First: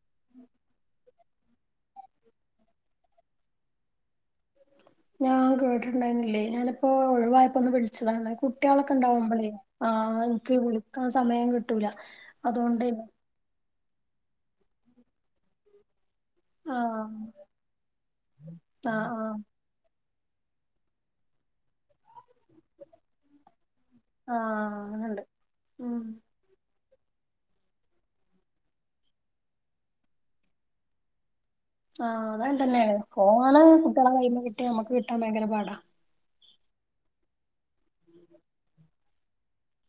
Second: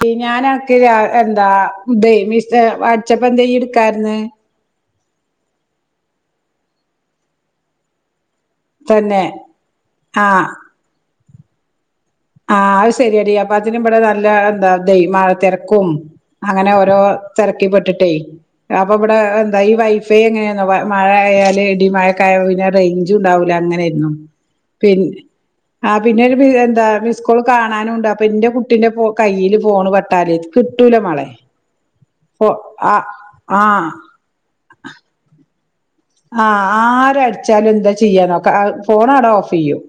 പിന്നെ ഞാന അന്ക്ക് രാ എന്താ ഇതെ മിസ്സെ അട്ച്ചപ്പെന്തേ ഇയ്യ് ഇട്ക്കാര്ന്നെ ഞാൻ കേട്ടിട്ടുണ്ടായിരുന്നില്ലേ ഞാനപ്പോ ഒഴുവായപ്പൊന്ന് വിളിച്ചതാണ് കു ട്ട്യളൊക്കെ തന്നെ ഇണ്ടാവുമ്പളേ ആഹ് ഇന്ക്ക് വിളിക്കാൻ സമയം കിട്ടൂല ആഹ് അതുകൊണ്ട് അത് ശരിയടി അപ്പ അതിന് ഇവിടെ നല്ല എന്താ മഴ തിരക്കും അങ്ങനെ ഓരോ ആഹ് തിരക്കിപ്പെട്ടിട്ടേ അപ്പൊ ആഹ് ഇവിടെ ആഹ് അത ഈ വൈഫൈ എങ്ങനെയോ മഴയായാല് ഇടി മഴയായ പിന്നെ റേഞ്ച് ഉണ്ടാവില്ല അങ്ങനെയായിരുന്നു ആഹ് പി അങ്ങനുണ്ട് ആ ഉം പിന്നെരു എന്താ സ്കൂൾ കാണാനുംണ്ട് അപ്പൊ എന്റെ കുട്ടിന്റെ കയ്യിൽ ഫോണ് പെട്ടാലേ കിട്ടൂല മൊളെ ആഹ അത തന്നെയാണ് ഫോണ് ആഹ് കുട്ടികളെ കയ്യി കിട്ടിയ നമുക്ക് കിട്ടാൻ ഭയങ്കര പാടാ ആഹ ആരടിച്ചാലും എന്താ ചെയ്യാന്നൊ ഫോൺ അവിടെ ഓഫ് ചെയ്യും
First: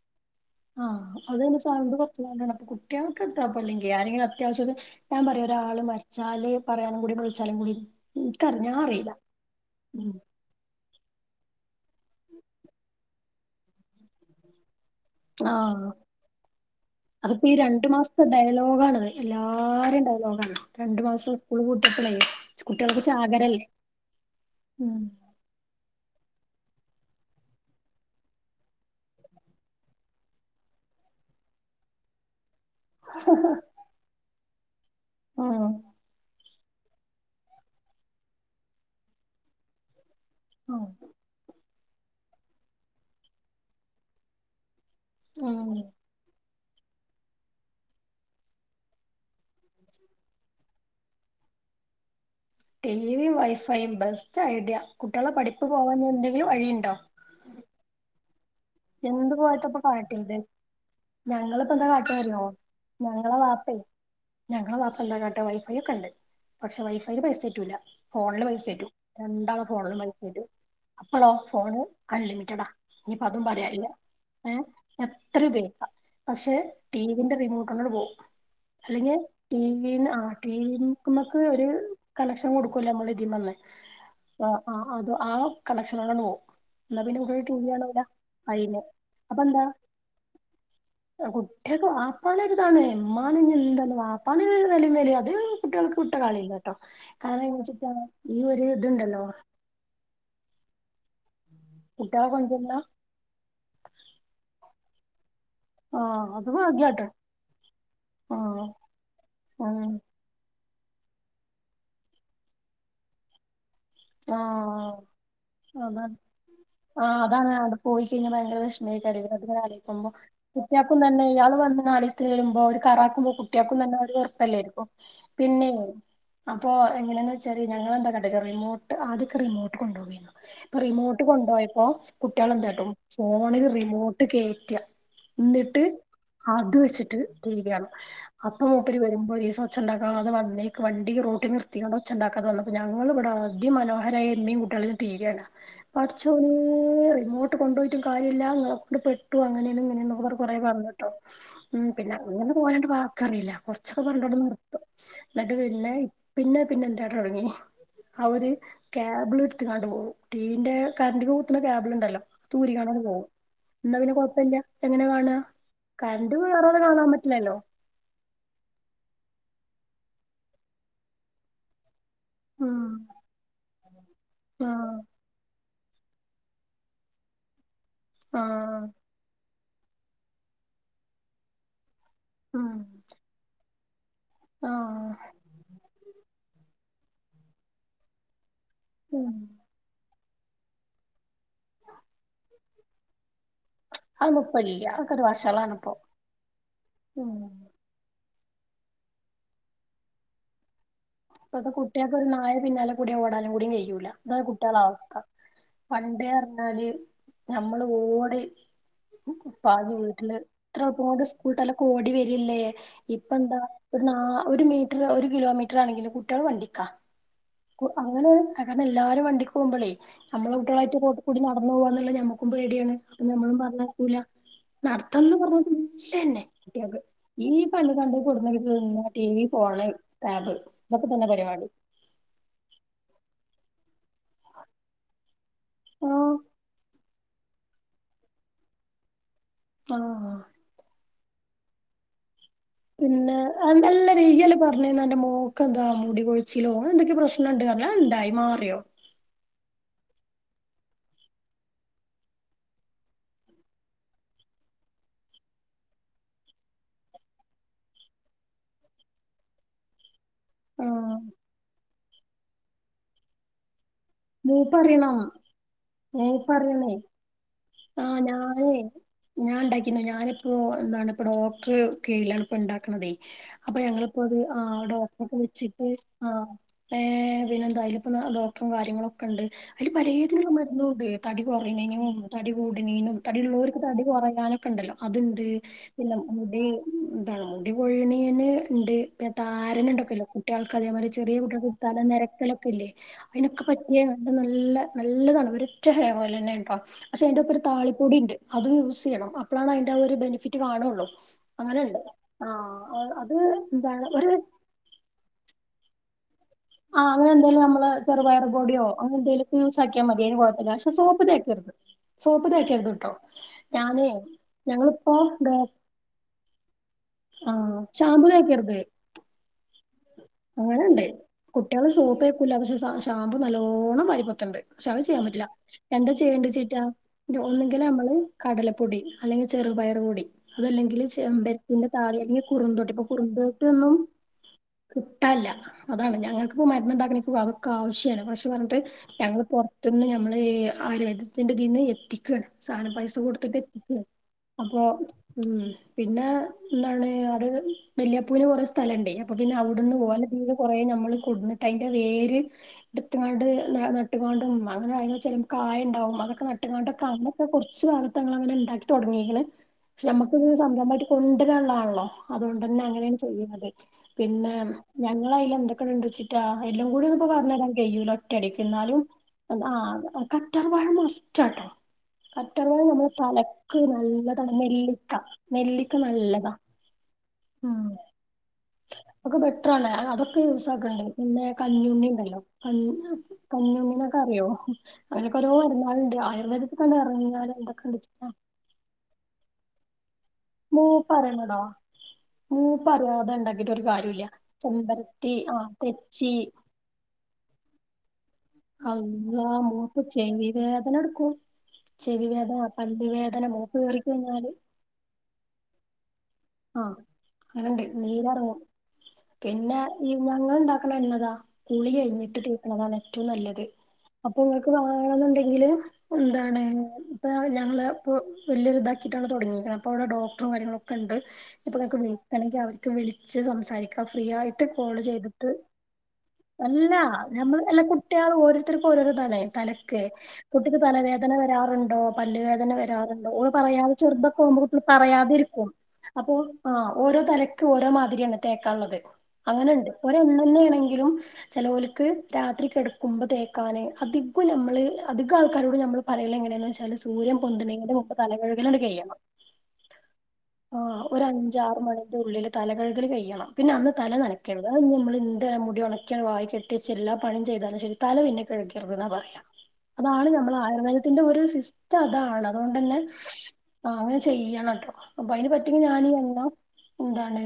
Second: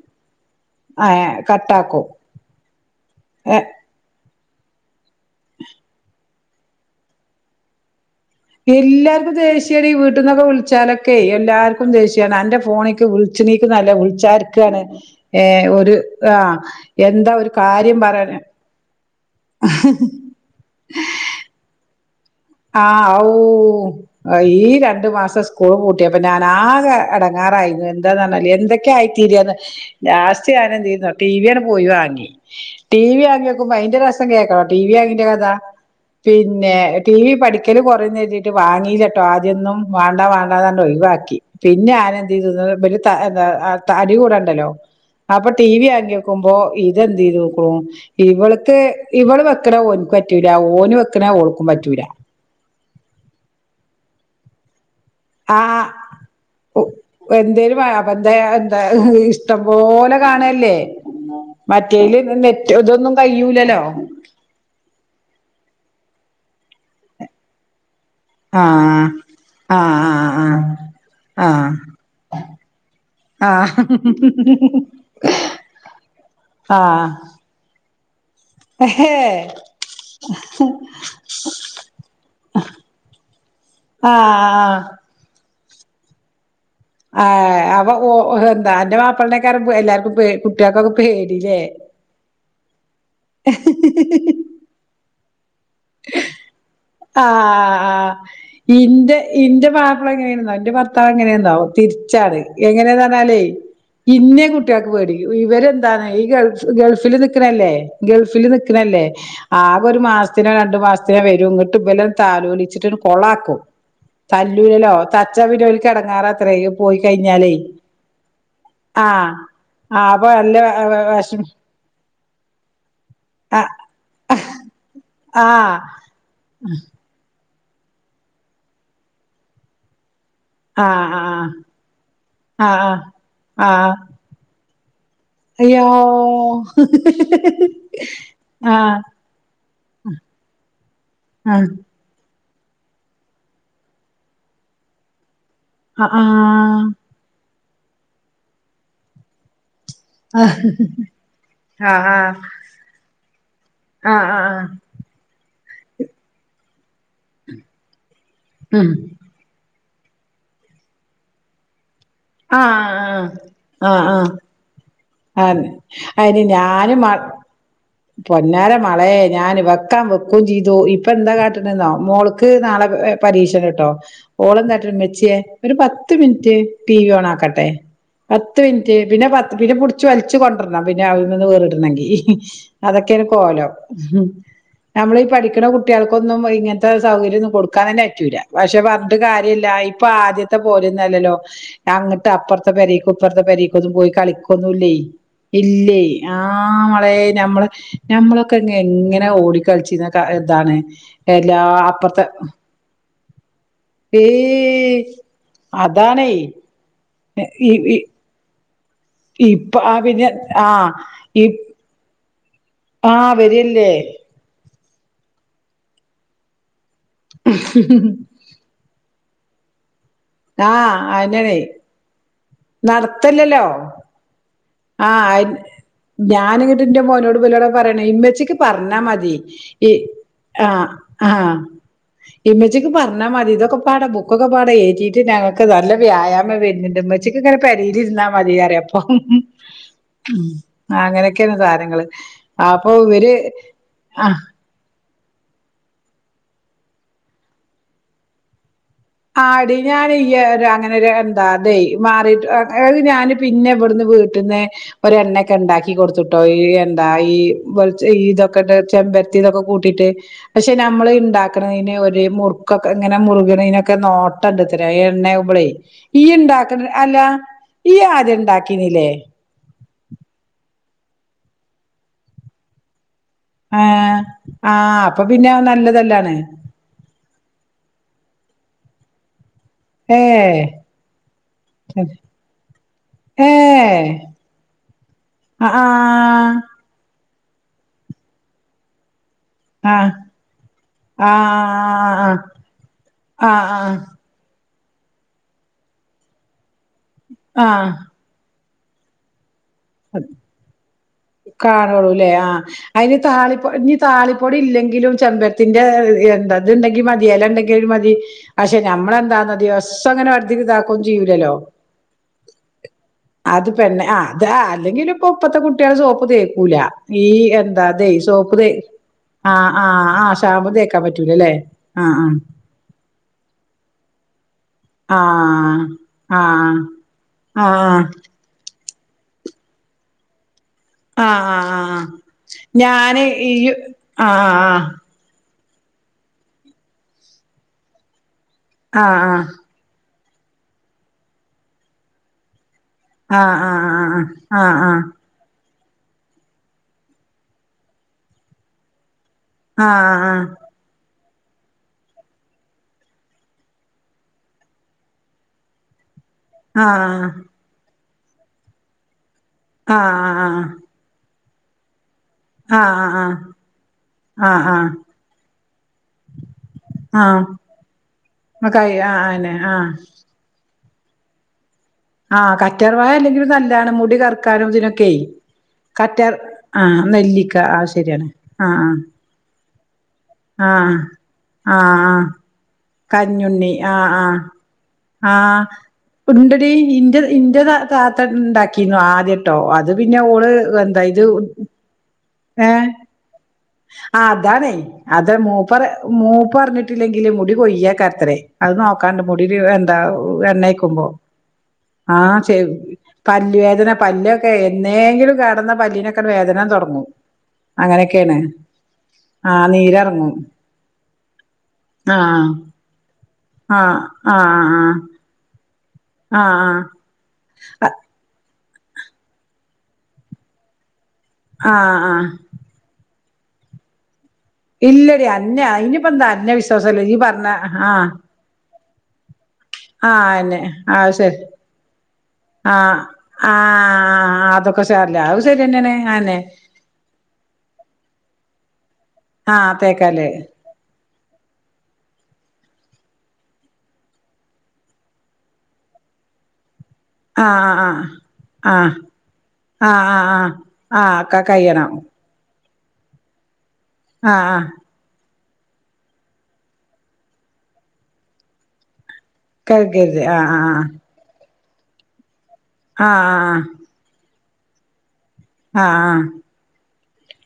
ആഹ് ഏഹ് അതന്നെ സൗണ്ട് കട്ടാക്കും കുറച്ചു അപ്പ കുട്ടികൾക്ക് എടുത്താപ്പ അല്ലെങ്കി ആരെങ്കിലും അത്യാവശ്യത്തി ഞാൻ പറയാ ഒരാള് മരിച്ചാല് പറയാനും കൂടി വിളിച്ചാലും കൂടി എനിക്കറിയാം ഞാൻ അറിയില്ല എല്ലാർക്കും ദേഷ്യാടീ വീട്ടീന്നൊക്കെ വിളിച്ചാല എല്ലാർക്കും ദേഷ്യാണ് എന്റെ ഫോണേക്ക് വിളിച്ചണീക്ക് നല്ല വിളിച്ചാർക്കാണ് ഏഹ ആഹ് ഒരു ആഹ എന്താ ഒരു കാര്യം പറയാന ലോകാന് എല്ലാരും ഡൌൺ ലോകാണ് രണ്ടു മാസം സ്കൂൾ പൂട്ടിയപ്പോള് ആഹ ഔ ഈ ഉം രണ്ടു മാസം സ്കൂള് പൂട്ടിയപ്പൊ ഞാൻ ആകെ എടെങ്ങേറായി എന്താന്നുപറഞ്ഞാല് എന്തൊക്കെ ആയിത്തീരിയന്ന് ലാസറ്റ് ഞാൻ എന്ത് ചെയ്യുന്നു ടിവി അങ്ങ് പോയി വാങ്ങി ടി വി വാങ്ങിയപ്പോ അയിന്റെ രസം കേൾക്കണോ ടി വി വാങ്ങിന്റെ കഥ ഉം പിന്നെ ടി വി പടിക്കല് കുറയുന്ന്‌ കരുതിട്ട് വാങ്ങീലട്ടോ ആദ്യൊന്നും വേണ്ടാ വേണ്ടാന്ന്‌ ഉം പറഞ്ഞു ഒഴിവാക്കി പിന്നെ ഞാനെന്ത് ചെയ്തുന്ന വ എന്താ അടി കൂടെ ഉണ്ടല്ലോ അപ്പൊ ടി ഉം വി വാങ്ങിയപ്പോൾ ക്കുമ്പോ ഇത് എന്ത് ചെയ്തേക്കുണു ഇവള്ക്ക് ഇവള് വെക്കണ ഓന്ക്ക് പറ്റൂല്ലാ ഓന് വെക്കണ ഓൾക്കും പറ്റൂലാ ടിവിയും വൈഫൈയും ബെസ്റ്റ് ഐഡിയ കുട്ടികളെ പഠിപ്പ് പോവാൻ ഇഞ്ഞി എന്തെങ്കിലും ആഹ് വഴിയുണ്ടോ എന്തേലും അപ്പ എന്തേ എന്തേ എന്ത് ഇഷ്ടം പോയത്തപ്പോ പോലെ കാട്ടിയത് കാണ്കല്ലേ ഞങ്ങളിപ്പോ എന്താ മറ്റേയില് കാട്ടാറിയോ നെറ്റ് ഇതൊന്നും കയൂലല്ലോ ഞങ്ങള വാപ്പ എന്താ കാട്ട്ക വൈഫൈ ഒക്കെ ഉണ്ട് പക്ഷെ വൈഫൈല് പൈസ കേറ്റൂല്ല ഫോണില് പൈസകേറ്റു ആഹ് രണ്ടാള ഫോണിലും പൈസകേറ്റു ആഹ് അപ്പോളോ ആഹ് ഫോണ് അൺലിമിറ്റഡാ ആഹ് ഏഹ് എത്ര ഉപയോഗിക്കാം പക്ഷെ ടി വി ന്റെ റിമോട്ട് അങ്ങോട് പോകും എഹേ ടീ വീ ന്ന് ആഹ് ടീവീന്ന് നമ്മക്ക് ഒരു കണക്ഷൻ കൊടുക്കുവല്ല നമ്മള് ഇതിമ്മെന്ന് ആഹ് ആഹ് അതോ ആ കണക്ഷനാണ് പോ അന്നാ പിന്നെ ഒരുപാട് ആഹ് ടീവി അവ കാണൂല്ല എന്താ അയ്ന് അന്റെ അപ്പ എന്താ മാപ്പിളനേക്കാരം എല്ലാർക്കും കുട്ടികൾക്കൊക്കെ അഹ് പേടില്ലേ കുട്ടികക്ക്‌ വാപ്പാനെ ഒരു ന്താണ് എമ്മാനും പറഞ്ഞ എന്താണ് വാപ്പാണ് നിലയും വിലയും അത് കുട്ടികൾക്ക് വിട്ട കളില്ലട്ടോ കാരണം വെച്ചിട്ട ഈ ഒരു ഇതുണ്ടല്ലോ എന്റെ മാപ്പള എങ്ങനേണന്നോ എന്റെ ഭർത്താവ് എങ്ങനേന്നോ കുട്ടികളെ തിരിച്ചാണ് കൊഞ്ചുന്ന എങ്ങനേന്നാ പറഞാലേ ഇന്നേ കുട്ടികൾക്ക് പേടി ഇവരെന്ന് ആ ഇതാണ് ഈ അത് ഗൾഗ് ഭാഗ്യാട്ടോ ഗൾഫില് നിക്കണേല്ലേ ആ ഗൾഫില് നിക്കണേല്ലേ ആ ആകെ ഒരു മാസ ചിന രണ്ടു മാസത്തിനു വരും എന്നിട്ട് ഇവല താലോലിച്ചിട്ട് കൊളാക്കും തല്ലൂലല്ലോ ആഹ് തച്ചാ പിന്നെ ഓൽക്ക് അതാണ് എടങ്ങേറാത്രേ പോയി ആഹ് അതാണ് കഴിഞ്ഞാലേ അവിടെ പോയി കഴിഞ്ഞ ഭയങ്കര വെഷ [unintelligible] അത് ആഹ് ഇങ്ങനെ ആലോചിക്കുമ്പോ ആഹ് അപ്പൊ നല്ല കുട്ടികൾക്കും തന്നെ വെഷമം ഇയാള് വന്ന് കാലി വരുമ്പോ ഒരു കറാക്കുമ്പോ ആഹ് കുട്ടിയാക്കും തന്നെ വെറുപ്പല്ലേ പിന്നെ ആഹ് അപ്പൊ എങ്ങനെയാന്ന് വെച്ചാല് ഞങ്ങളെന്താ കാട്ടാന്ന് വെച്ച റിമോട്ട് ആദ്യൊകെ റിമോട്ട് കൊണ്ടുപോവിന്നു ഇപ്പൊ ആഹ് റിമോട്ട് ആഹ് കൊണ്ടുപോയപ്പോ കുട്ടികള് ആഹ് എന്ത്‌ കാട്ടും ആഹ് ഫോണില് ആഹ് റിമോട്ട് കേറ്റ്ക എന്നിട്ട് അയ്യോ അത് വെച്ചിട്ട് റ്റി വി കാണ്ക അപ്പം ആഹ് മൂപ്പരി വരുമ്പോ ഒരീസം ഒച്ചേണ്ടാക്കാതെ വന്നേക്ക് വണ്ടി റോട്ടി ആഹ് നിർത്തികൊണ്ട് ഒച്ചേണ്ടാക്കാതെ വന്നപ്പം ഞങ്ങൾ ഇവിടെ അതി മനോഹരായി എന്നേം കുട്ടികളേം റ്റി വി കാണ്ക അ പടച്ചോനെ റിമോട്ട് കൊണ്ട് പോയിട്ടും കാര്യല്ലാ ഇങ്ങളെ കൊണ്ട് പെട്ടു അങ്ങനെണ് ഇങ്ങനേണ്ന്ന് പ അവർ ആഹ് കൊറെ പറഞ്ഞുട്ടോ ആഹ് മ്മ് ആഹ് പിന്നെ ആഹ് അങ്ങനെ പോയോണ്ട് വാക്കറിയില്ല കൊറച്ചൊക്കെ ആഹ് പറഞ്ഞിട്ടങ്ങോട്ട് ആഹ് നിർത്തും എന്നിട്ട് പിന്നെ പിന്നെ പിന്നെ എന്താട്ട് തുടങ്ങി ആ ഒരു ഉം കേബിള് എടുത്ത്ങ്ങാണ്ട് പോകും ടിവിന്റെ കറന്റില് കുത്തണ കേബിളുണ്ടല്ലോ അത് ഊരിക്കാണ്ട് ആഹ് അങ്ങോട്ട് പോകും എന്നാ ആഹ് പിന്നെ ആഹ് കൊഴപ്പമില്ല എങ്ങനെ കാണ്ക അതെ കറണ്ട് കേറാതെ കാണാൻ പറ്റില്ലല്ലോ പൊന്നാരാ മോളെ ഞാൻ വെക്കാ വെക്കും ചെയ്തു ഇപ്പൊ എന്താ കാട്ടണെന്നോ മോള് ക്ക് ഉം നാളെ പേ ഏഹ് പരീക്ഷേണ് കേട്ടോ ഓള് എന്താ കാട്ട്ണ് ആഹ് ഉമ്മച്ചിയെ ഒരു പത്ത് മിനിറ്റ് ടി വി ഓണാക്കട്ടെ പത്ത് ആഹ് മിനിറ്റ് പിന്നെ പത്ത് പിന്നെ പിടിച്ച് വലിച്ചു കൊണ്ടരണം പിന്നെ അവിടുമ്മേന്ന് വേറിടണെങ്കി ഉം അതൊക്കെയാണ് കോലം നമ്മളീ ആഹ് പഠിക്കണ കുട്ടികൾക്കൊന്നും ഇങ്ങനെ ത്ത സൗകര്യം ഒന്നും കൊടുക്കാൻ തന്നെ പറ്റില്ല പക്ഷെ പറഞ്ഞിട്ട് ഉം കാര്യവില്ല ഇപ്പൊ ആദ്യത്തെ പോലൊന്നും അല്ലല്ലോ അങ്ങിട്ട് അപ്പുറത്തെ പെരേക്കും ഇപ്പുറത്തെ പെരേക്കും പൊതും പോയി അതൊന്നും കളിക്കൊന്നും ഇപ്പല്ല ഇല്ലേ അതൊക്കെ ഒരു വഷളാണിപ്പോ ഇല്ലേ ആഹ് മളെ ഉം ഞമ്മള് ഞമ്മളൊക്കെങ്ങ് എങ്ങനെ ഓടി കളിച്ചിരുന്ന ഇതാണ് എല്ലാ അപ്പുറത്തെ കൂടെ ഓടാനും കൂടി കയ്യൂല്ല ല്ല ഇതാ ഏയ് കുട്ടികളവസ്ഥ പണ്ട് അതാണേ പറഞ്ഞാല് ഈ നമ്മള് ഈ ഓടി ഇപ്പ ആ പ്പാഞ്ഞ് പിന്നെ വീട്ടില് ആ ഇത്ര പോണ്ട് ഈ സ്കൂൾ വിട്ടാലൊക്കെ ഓടി വരുവല്ലേ ആ ഇപ്പം എന്താ വരിയല്ലേ ഒരു നാ ഒരു മീ റ്ററ് ഒരു കിലോമീറ്റർ ആണെങ്കിലും കുട്ടികള് വണ്ടിക്ക കു അങ്ങനെ അങ്ങനെ എല്ലാരും വണ്ടിക്ക് പോകുമ്പോളേ നമ്മളെ ആ കുട്ടികളായിട്ട് റോട്ട് കൂടി അയന്നെണേ നടന്നു പോകവാന്നുള്ള ഞമ്മക്കും പേടിയാണ് അപ്പൊ നമ്മളും നടത്തല്ലല്ലോ പറഞ്ഞയക്കൂല ആഹ് നടത്തന്ന് അയ്ന് പറഞ്ഞാൽ ഞാനിങ്ങട്ട് ഇന്റെ മോനോട് ഇബലോടാ പറയണേ ഇമ്മച്ചിക്ക് പറഞ്ഞാ [unintelligible] ഓൺലൈൻ ടാബ് ആ ഇതൊക്കെ തന്നെ പരിപാടി ഇമ്മച്ചിക്ക് പറഞ്ഞാൽ മതി ഇതൊക്കെ പാടാ ബുക്കൊക്കെ പാടാ ഏറ്റി ഞങ്ങൾക്ക് നല്ല ആഹ് വ്യായാമം വരുന്നുണ്ട് ഉമ്മച്ചിക്ക് ഇങ്ങനെ പെരയിലിരുന്നാ മതി പറയും ഇപ്പം ആഹ് മ്മ് അങ്ങനെയൊക്കെയാണ് കാര്യങ്ങള് അപ്പൊ ഇവര് പിന്നെ ആ [unintelligible] പറഞ്ഞിരുന്നു അന്റെ മോൾക്ക് എന്താ മുടികൊഴിച്ചിലോ എന്തൊക്കെ പ്രശ്നുണ്ട് പറഞ്ഞല്ലോ അത് എന്തായി മാറിയോ ആടി ഞാൻ ഇയ്യ് അങ്ങനെ എന്താ അതെ മാറിട്ട് അത് ഞാന് പിന്നെ ഇവിടുന്ന് വീട്ട ട്ട്ന്ന് ഓര് എണ്ണയൊക്കെ ഇണ്ടാക്കി കൊടുത്തുട്ടോ ഈ എന്താ ഈ വെളി ഇതൊക്കെ ഇട്ടിട്ട് ചെമ്പരത്തി ചെമ്പരത്തി ഇതൊക്കെ കൂട്ടിട്ട് പക്ഷെ നമ്മൾ ആഹ് ഇണ്ടാക്കുന്നതിന് ഒരു മുറുക്കൊക്കെ ഇങ്ങനെ മുറുകണതിനൊക്കെ നോ നോട്ടമുണ്ടത്രേ മൂപ്പറിയണം എണ്ണ ആകുമ്പളേ ഈയ്യ് ഉണ്ടാക്ക മൂപ്പറിയണേ അല്ല ഇയ്യ് ആഹ് ആദ്യം ഞാനേ ഉണ്ടാക്കീനില്ലേ ഞാൻ ഇണ്ടാക്കിന് ഞാനിപ്പോ എന്താണ് ഇപ്പം ഡോക്ടർടെ കീഴിലാണ് ഇപ്പം ഉണ്ടാക്കണതേ അപ്പൊ ആഹ് ഞങ്ങളിപ്പോ അത് ആ ആഹ് അപ്പൊ ഡോക്ടറൊക്കെ പിന്നെ അത് വെച്ചിട്ട് ആ നല്ലതല്ലാണ് ഏഹ് പിന്നെന്താ അയിലിപ്പം ഡോക്ടറും കാര്യങ്ങളും ഒക്കെ ഉണ്ട് അയില് പലേതിലുള്ള ഏഹ് മരുന്ന് ഉണ്ട് തടി കുറയണതിനും തടി കൂടണതിനും തടി ഉള്ളവർക്ക് തടി ഏഹ് കുറയാനും ഒക്കെ ഉണ്ടല്ലോ അത് ഉണ്ട് ആഹ് പിന്നെ മുടി എന്താണ് മുടി പൊഴിയണിതിന് ഉണ്ട് പിന്നെ താരന് ആഹ് ആഹ് ഉണ്ടൊക്കെല്ലോ കുട്ടികൾക്ക് അതേ പോലെ ചെറിയ കുട്ടികൾകൊക്കെ തല ആഹ് ആഹ് ആഹ് നിരക്കലൊക്കെ ഇല്ലേ അതിനൊക്കെ ആഹ് പറ്റും ആഹ് നല്ല നല്ലതാണ് ഒരു ഒറ്റ ഹെയർ ഓയിൽ തന്നെയാണ് കേട്ടോ പക്ഷെ അതിൻ്റെ ഒപ്പരം ഒരു ആഹ് താളിപ്പ് കൂടിയുണ്ട് അതും യൂസ് ചെയ്യണം അപ്പോഴാണ് അതിന്റെ ആ ഒരു ബെനിഫിറ്റ് കാണുള്ളു കാണുള്ളൂല്ലേ. ആഹ് അയിന് ഈ താളി പൊ ഈ എന്താണ് ഒരു താളിപൊടി ഇല്ലെങ്കിലും ചെമ്പരത്തിന്റെ എ എന്താ ത് ണ്ടെങ്കി ആഹ് മതി. അങ്ങനെ എല എന്തെലും ണ്ടെങ്കി നമ്മള് മതി. ചെറുപയർ പക്ഷെ പൊടിയോ അങ്ങനെ എന്തെലുമൊക്കെ നമ്മളെന്താന്ന് യൂസ് ആക്കിയാൽ ദിവസ്സം മതി അങ്ങനെ അതിന് ർഥി കുഴപ്പമില്ല പക്ഷെ താക്കൊ ന്ന് സോപ്പ് ചെയൂലല്ലോ? തേക്കരുത് സോപ്പ് തേക്കരുത് കേട്ടോ അത് പെണ്ണെ ഞാനേ അത് അല്ലെങ്കില് ഞങ്ങളിപ്പോ പ്പ ഇപ്പത്തെ കുട്ട്യള് സോപ്പ് തേക്കൂല. ഈ ആഹ് എന്താ തെ ഷാമ്പു സോപ്പുതെ തേക്കരുത് ആഹ് ആഹ് ആഹ് ഷാമ്പു അങ്ങനെണ്ട് തേക്കാൻ പറ്റൂല ല്ലേ? കുട്ടികള് ആഹ് സോപ്പ് ആഹ് തേക്കൂല പക്ഷെ ഷാമ്പു നല്ലോണം വാരി പൊത്ത്ണ്ട്. പക്ഷേ അഹ് ചെയ്യാൻ പറ്റില്ല. ആഹ് എന്താ ചെയ്യേണ്ട്ന്ന് ആഹ് വെച്ചിട്ടാ ഒന്നെങ്കില് ആഹ് നമ്മള് കടലപ്പൊടി അല്ലെങ്കില് ചെറുപയർ പൊടി അതല്ലെങ്കില് ആഹ് ആഹ് ആഹ് ചെമ്പ ആഹ് പിന്നെ ആഹ് താളി അല്ലെങ്കിൽ കുറുന്തോട്ടി. ഇപ്പൊ ഞാന് ഈ കുറുന്തോട്ടിയെന്നും ആഹ് ആഹ് ട്ടാല്ല. അതാണ് ഞങ്ങക്ക് പ്പോ മരുന്ന് ഉണ്ടാക്കണ പ്പോ അവർക്ക് ആവശ്യണ്. പക്ഷെ പറഞ്ഞിട്ട് ആഹ് ഞങ്ങൾ ആഹ് പൊർ ത്ത്ന്ന് നമ്മള് ആയുർവേദത്തിന്റെ തീന്ന് എത്തിക്കണ്. സാധനം പൈസ കൊടുത്തിട്ട്. ഉം ആഹ് അപ്പൊ ആഹ് ഉം പിന്നെ എന്താണ് ആറ് വല്യപ്പൂന് കൊറെ സ്ഥലണ്ടേ അപ്പൊ പിന്നെ ആഹ് അവിടുന്ന് ആഹ് ഓല തീന്ന് കുറേ നമ്മള് കൊണ്ടുവന്നിട്ട് അയിന്റെ വേര് എടുത്ങ്ങാണ്ട് നട്ടുകാണ്ടും അങ്ങനെ അയിന് വെച്ച ചെല കായ ഉണ്ടാവും. അതൊക്കെ ട്ട് ങ്ങാണ്ട് അന്നൊക്കെ കുറച്ച് ഭാഗത്തങ്ങൾ അങ്ങനെ ണ്ടാക്കി തുടങ്ങിയിക്കണ്. ആഹ് ആഹ് പക്ഷെ നമുക്ക് ഇത് ആഹ് സംരഭയിട്ട് കൊണ് ണ്ടരാള്ളാണല്ലോ. അതുകൊണ്ട് തന്നെ ആഹ് ആഹ് അങ്ങനെയാണ് ചെയ്യുന്നത്. പിന്നെ ആഹ് ആഹ് ആഹ് ആഹ് ഞങ്ങള് അയില് എന്തൊക്കെട്ണ്ട് ചെ റ്റ എല്ലും കൂടി പ്പം ആഹ് പറഞ്ഞു തരാൻകഴിയൂല ഒറ്റടിക്ക്. എന്നാലും ആഹ് എന്താ ആഹ് ആഹ് കറ്റാർവാഴ മസ്റ്റ്ട്ടോ. ആഹ് കറ്റാർവാഴ നമ്മൾ അല്ലെങ്കിലും തലക്ക് നല്ലാണ് മുടി നല്ലതാണ്. കറുക്കാനും ഇതിനൊക്കെ നെല്ലിക്ക നെല്ലിക്ക കറ്റാർ നല്ലതാ ആഹ് നെല്ലിക്ക ഉം ആഹ് ശരിയാണ്. ആഹ് ആഹ് ഒക്കെ ബെറ്ററാണ്. അതൊക്കെ യൂസ് ആഹ് ആക്കണ്ട് പിന്നെ ആഹ് കഞ്ഞുണ്ണി ആഹ് ണ്ടല്ലോ? കഞ്ഞു കഞ്ഞുണ്ണി ആഹ് ആഹ് കഞ്ഞുണ്ണിനൊക്കെറിയോ? അങ്ങനൊക്കെ ഓരോ ആഹ് മരുന്നുകൾണ്ട്. ഉണ്ടെടി ആയുർവേദത്തിൽ തന്നെ ഇന്റെ ഇന്റെ എന്തൊക്ക താത്ത ഉണ്ടാക്കീന്ന് ആദ്യട്ടോ. അത് പിന്നെ ഓള് എന്തായിത് കൂപ്പറിയാതെ ണ്ടാക്കി ആഹ് അതാണേ അത് മൂപ്പ തെച്ചി മൂപ്പറിഞ്ഞിട്ടില്ലെങ്കില് മുടി കൊയ്യക്കത്ര. അത് നോക്കാണ്ട് അള്ളാ മുടിൽ എന്താ മൂപ്പ് ചെവി വേദന എണ്ണേക്കുമ്പോ.? എടുക്കും ചെവി ആഹ് വേദന ചെവ് പല്ല് പല്ല് മൂപ്പ് വേദന. കേറി പലൊക്കെ കഴിഞ്ഞാല് എന്നേങ്കിലും കേടന്ന പല്ലിനൊക്കെ വേദന ന്നാ ആ തൊടങ്ങും. അങ്ങനെണ്ട് അങ്ങനെക്കേണ്. നീരെറങ്ങും പിന്നെ ഈ ഞങ്ങൾണ്ടാക്കണ എണ്ണതാ. കുളി ആ കഴിഞ്ഞിട്ട് തേക്കണതാണ് ഏറ്റവും നല്ലത്. ആ ആ ആ അപ്പൊ ഇങ്ങക്ക് ആ വാണ ന്ന്ണ്ടെങ്കില്. ആ എന്താണ്? ഇപ്പോൾ ഞങ്ങള് ഇപ്പോ വല്യരു താക്കിട്ടാണ് തുടങ്ങിയിരിക്കണത്. അപ്പോൾ അവിടെ ഡോക്ടറും കാര്യങ്ങളൊക്കെ ണ്ട്. ആ ആ ഇപ്പോ ങ്ങക്ക് ആ വിളിക്കണെങ്കി അവർക്ക് വിളിച്ച് സംസാരിക്കാം. ഫ്രീ ആയി ട്ട് കോള് ഇല്ലടി ചെയ്തിട്ട്. അന്നെ അയിനിപ്പ എന്താ അന്നെ അല്ല വിശ്വാസല്ല ഈ പറഞ്ഞ ഞമ്മള് അല്ല ആ കുട്ട്യാള്. ഓരോരുത്തർക്കും ഓരോ താണ്. തല ക്ക് ആ അന്നെ കുട്ടിക്ക് തല ആ വേദന ശരി വരാറുണ്ടോ? പല്ലുവേദന ആ വരാറുണ്ടോ ഓൾ ആ പറയാതെ ചെറുതൊകാവുമ്പോ. അതൊക്കെ സാരല്ല അത് പറയാതിരിക്കും. ശരിയന്നെയാണ് അപ്പോ അന്നെ ആഹ് ഓരോ തലക്ക് ഓരോ മാതിരിയാണ് തേക്കാള്ളത്. ആഹ് അങ്ങനെണ്ട്. തേക്കാല്ലേ ഒരെണ്ണെ ന്നേ ണെങ്കിലും. ചെലോൽക്ക് രാത്രി കിടക്കുമ്പോ തേക്കാന് അധികും നമ്മള് അധികം ആൾക്കാരോട് നമ്മള് പറയെല് എങ്ങനെ വെച്ചാല് സൂര്യ ആഹ് പൊന്ദ്ണെന്റെ മുൻപ് തല ആഹ് കഴുകലാണ്ട് ആഹ് കയ്യണം. ആഹ് ആഹ് ആഹ് ആഹ് ഒരു ക അഞ്ചാറ് കയ്യണം മണിന്റെ ഉള്ളില് തല കഴുകൽ കയ്യണം. പിന്നെ അന്ന് തല ആഹ് ആഹ് നനക്കരുത്. അത് നമ്മൾ. ട്ട് മുടി ഉണക്കി വായി കെട്ടിവെച്ച പിന്നെ എല്ലാ പണി ചെയ്താലും ശരി പിന്നെ തല പിന്നെകഴുകരുത് ന്നാ പറയാ. കഴുകരുത് അതാണ് ആഹ് നമ്മള ആയുർവേദ ത്തിന്റെ ഒരു സിസ്റ്റം അതാണ് അതോണ്ട് ന്നെ ആഹ് ആഹ് അങ്ങനെ ചെയ്യണം ഇപ്പൊ അയിന്പ റ്റിയ ആഹ് ഞാനീ ആഹ് എണ്ണ എന്താണ്-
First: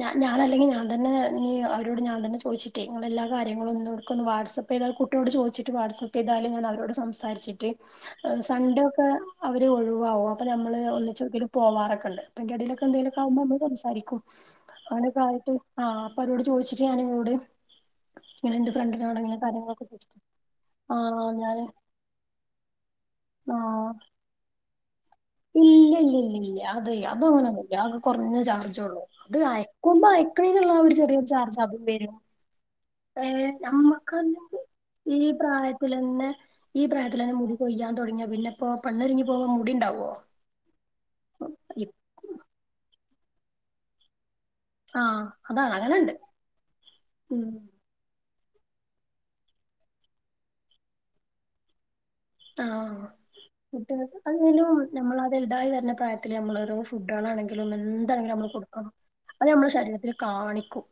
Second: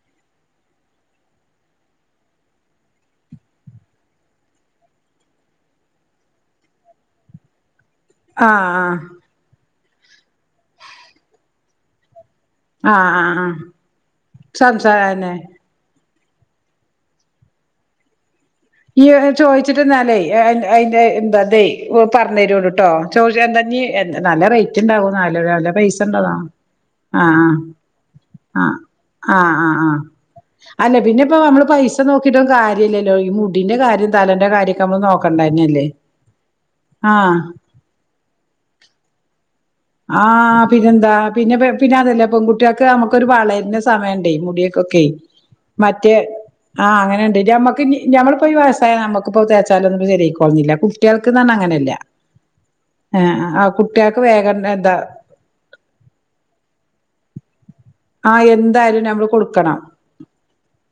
ഞാ ഞാനല്ലെങ്കി ഞാന്തന്നെ നീ അവരോട് ഞാൻതന്നെ ചോദിച്ചിട്ടേ ഇങ്ങളെ എല്ലാ കാര്യങ്ങളും ന്നോടുക്കൊന്ന് വാട്അ പ്പെയ്താൽ കുട്ടിയോട് ചോയിച്ചിട്ട് വാട്സപ്പെയ്താല് ഞാൻ അവരോട് സംസാരിച്ചിട്ട് ആഹ് ആഹ് സൺഡേ ഒക്കെ ആഹ് അവര് ഒഴിവാവും അപ്പൊ നമ്മള് ഒന്നിചെങ്കിലും പോവാറൊക്കെണ്ട്. ആഹ് അതിന്റെടേലൊക്കെന്തേലൊക്കാ വുമ്പൊ ആഹ് അമ്മള് സംസാരിക്കും സംസാരന്നെ അങ്ങനേക്കായിട്ട് ആഹ് അപ്പൊ അവരോട് ചോയി ച്ചിട്ട് ഞാനിങ്ങളോട് ഇങ്ങനെ എന്റെ ഇയ് ഫ്രണ്ടിനോട് ഇങ്ങനെ ചോയിച്ചിട്ട് കാര്യങ്ങളൊക്കെ ചോദിച്ചിട്ട് എന്നാലേ ആ അയിന്റ എന്താ ഞാന് തെ പറഞ്ഞു തരുവോണ്ട് ട്ടോ ചോയിച്ച ആ എന്താ ഞ്ഞ് നല്ല റേ റ്റ്ണ്ടാവൊനല്ല ന്നല്ല ഇല്ല ഇല്ല പൈസണ്ടാവൊ ഇല്ല ഇല്ല അത് ആഹ് അതങ്ങനൊന്നുല്ല അത് കൊറഞ്ഞ ആഹ് ആഹ് ചാർജേ ഉള്ളൂ അത് ആഹ് ആഹ് ആഹ് അയക്കുമ്പോ അയക്കണേനുള്ള ഒരു അല്ല പിന്നെ ചെറിയൊരു ഇപ്പൊ ചാർജ് അമ്മള് പൈസ നോക്കീട്ടൊ കാര്യല്ലല്ലോ ഈ മു നമ്മക്കല്ലെങ്കിഈ പ്രായത്തിലെന്നെ ഈ പ്രായത്തിലെന്നെ ആഹ് മുടി കൊയ്യാൻ തൊടങ്ങിയ പിന്നെപ്പൊ പെണ്ണൊരിങ്ങി പോവോ മുടിണ്ടാവൊ? ആഹ് പിന്നെന്താ പിന്നെ പിന്നെ അതല്ല പെൺകുട്ടിയൾക്ക് നമുക്കൊരു വളരിണ സമയണ്ടേ മുടി ക്കൊക്കെ ആഹ് അതാണ് മറ്റേ അങ്ങനെണ്ട് ആഹ് അങ്ങനെണ്ട് ഞമ്മക്കിന്നി ഞമ്മളിപ്പയി വയസായ നമ്മക്കിപ്പൊ തേച്ചാലൊന്നും ശെരിയായി കോളന്നില്ല കുട്ടിയൾക്ക്ന്നറഞ്ഞ അങ്ങനെല്ല. ആഹ് ആഹ് കുട്ടികൾക്ക് കുട്ടിയക്ക് വേഗം അല്ലേലും എന്താ നമ്മളത് വലുതായി വരുന്ന പ്രായത്തിലെ നമ്മള് ഓരോ ഫുഡാളാണെങ്കിലും എ ന്താണെങ്കിലും ആഹ് നമ്മള് കൊടുക്കണം എന്തായാലും നമ്മള് അത് നമ്മുടെ കൊടുക്കണം ശരീരത്തില് കാണിക്കും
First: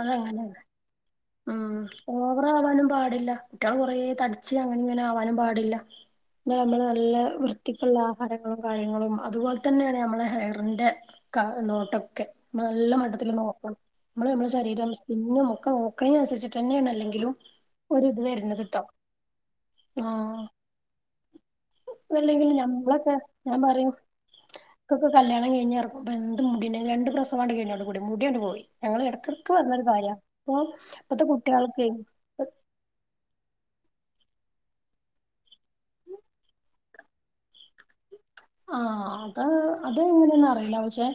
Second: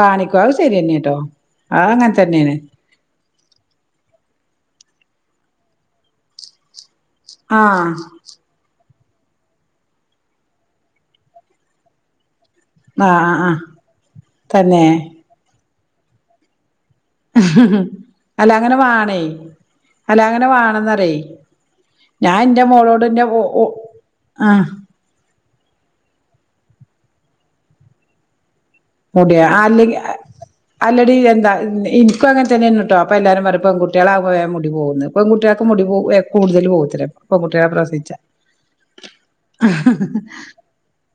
അതങ്ങനേണ്. [unintelligible] ഉം അങ്ങനെ തന്നെയാണ് ഓവറാവാനും പാടില്ല. കുട്ടിയള് കൊറേ തടിച്ച് അങ്ങനെ ഇങ്ങനെ ആവാനും പാടില്ല പിന്നെ നമ്മള് നല്ല ആഹ് വൃത്തിക്കുള്ള ആഹാരങ്ങളും കാര്യങ്ങളും അതുപോലെ തന്നെയാണ് ഞമ്മളെ ഹെയറിന്റെ ക നോട്ടൊക്കെ. നല്ല ആഹ് മട്ടത്തില് ആഹ് ആഹ് നോക്കണം മ്മള് മ്മളെ തന്നെ ശരീരം സ്കിന്നും ഒക്കെ നോക്ക് ണീന് അനുസരിചിട്ടെന്നെയാണ് അല്ലെങ്കി ങ്കിലും ഒരിത് അല്ല വര്ണത് അങ്ങനെ ട്ടൊ വാണേ ആഹ് ആഹ് [unintelligible] ഞാൻ അതല്ലെങ്കില് എന്റെ മോളോട് ഞമ്മളൊക്കെ എന്റെ ഓ ഓ ഞാമ്പറയും ആഹ് ഇക്കൊക്കെ കല്യാണം കഴിഞ്ഞ് എറങ്ങുമ്പൊ എന്ത് മുടിണ്ടായിനി രണ്ട് പ്രസവാണ്ട് കഴിഞ്ഞോണ്ട് കൂടി മുടി ആണ്ട് പോയി ഞങ്ങള് മുടിയാ എടക്കെടക്ക് പറഞ്ഞൊരു അല്ലെങ്കി കാര്യാ ഇപ്പൊ ഇപ്പത്തെ കുട്ടിയൾക്കെ ഇക്കും അങ്ങനെ തന്നേണീട്ടൊ അപ്പൊ എല്ലാരും പറയും പെൺകുട്ടിയളാമ്പൊ വേം മുടി പോകോന്ന് പെൺകുട്ടിയക്ക് മുടി കൂടുതല് പോകത്തില്ല- പെങ്കുട്ടികളെ പ്രസവിച്ച- ആഹ് അത് അത് എങ്ങനേന്നറിയില്ല പക്ഷെ-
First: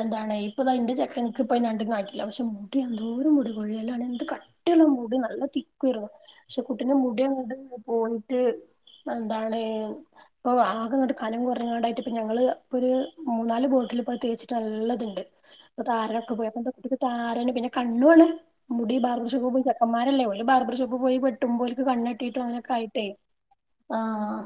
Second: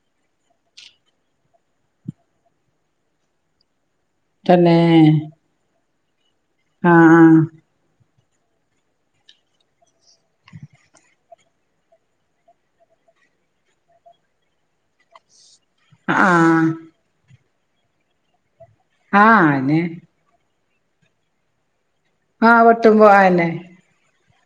എന്താണ് ഇപ്പതാ ഇന്റെ ചെക്കൻക്ക് ഇപ്പ രണ്ടും [unintelligible] പക്ഷെ മുടി എന്തോരം മുടികൊഴിയലാണ്. തന്നെ കട്ടിയുള്ള മുടി നല്ല തിക്കു ആയിരുന്നു പക്ഷെ കുട്ടീന്റെ മുടി ആഹ് അങ്ങട്ട് പോയിട്ട്- എന്താണ് പ്പൊ ആകെങ്ങട്ട് കനം കൊ [unintelligible] ണ്ടായിട്ട്പ്പ ഞങ്ങള് ഇപ്പൊര് മൂന്നാല് ബോട്ടില് ഇപ്പൊ തേച്ചിട്ട് നല്ലത്ണ്ട്- ഇപ്പൊ താരനൊക്കെ പോയി അപ്പൊ ആഹ് ന്റെ കുട്ടിക്ക് താരന് പിന്നെ കണ്ണുവാണ്- മുടി ആഹ് ബാർബർഷോപ്പി ആഹ് പോയി അന്നെ ചെക്കന്മാരല്ലേ ഓല് ബർബർ ഷോപ്പി പോയി വെട്ടുമ്പോ ഓല്ക്ക് കണ്ണ് തട്ടീട്ടും ആഹ് അങ്ങനൊക്കായിട്ടേ വെട്ടുമ്പോ അന്നെ ആഹ്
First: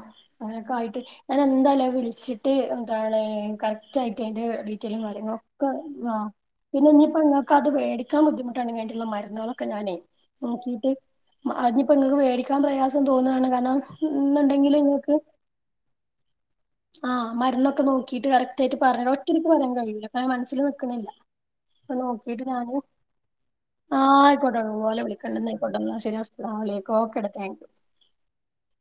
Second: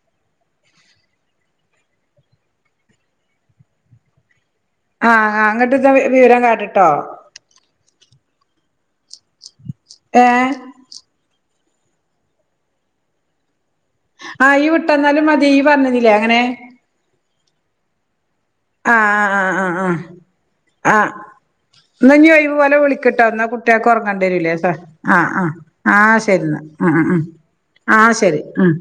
അങ്ങനൊക്കെ ആയിട്ട് ഞാനെന്തായാലും- വിളിച്ചിട്ട് എന്താണ് കറക്റ്റായിട്ട് അയിന്റെഡീ- റ്റയ്ലും ആഹ് കാര്യങ്ങളൊക്ക അങ്ങട്ട്ത്തെ ആഹ് വിവരം കാട്ട്ട്ടോ പിന്നെ ഇനി ഇപ്പം ഇങ്ങ- ക്കത് മേടിക്കാൻ ബുദ്ധിമുട്ടാണെങ്കി വേണ്ടിള്ള മരുന്നുകളൊക്കെ ഞാനെ ഏഹ് നോക്കീട്ട്- അതിനിപ്പൊ ഇങ്ങക്ക് മേടിക്കാൻ പ്രയാസം തോന്നാണ് കാരണം ന്ന്ണ്ടെങ്കില് നിങ്ങക്ക്- നീ പറഞ്ഞന്നില്ലേ അങ്ങനെ- ആഹ് മരുന്നൊക്കെ നോക്കിയിട്ട് കറക്റ്റായിട്ട് പറയണം ആഹ് ആഹ് ഒറ്റടിക്ക് ആഹ് പറയാൻ കഴിയൂല കാരണം മനസ്സില് നിക്ക്ണില്ല ഇന്നാ ഇഞ് ഒഴിവ് പോലെ വിളിക്ക്ട്ടോ എന്നാ കുട്ട്യേക്ക് ആഹ് ഒറങ്ങണ്ട്യേരുലേ ആയിക്കോട്ടെ അതാ ഓലെ ആഹ് വിളിക്കണ്ട് എന്നാ ആഹ് ആയിക്കോട്ടെ എന്നാ ശരി ആഹ് ശരിന്നാ അസ്സലാമു അലൈക്കും ഉം ഉം ഓക്കെടാ താങ്ക് യു ആഹ് ശരി ഉം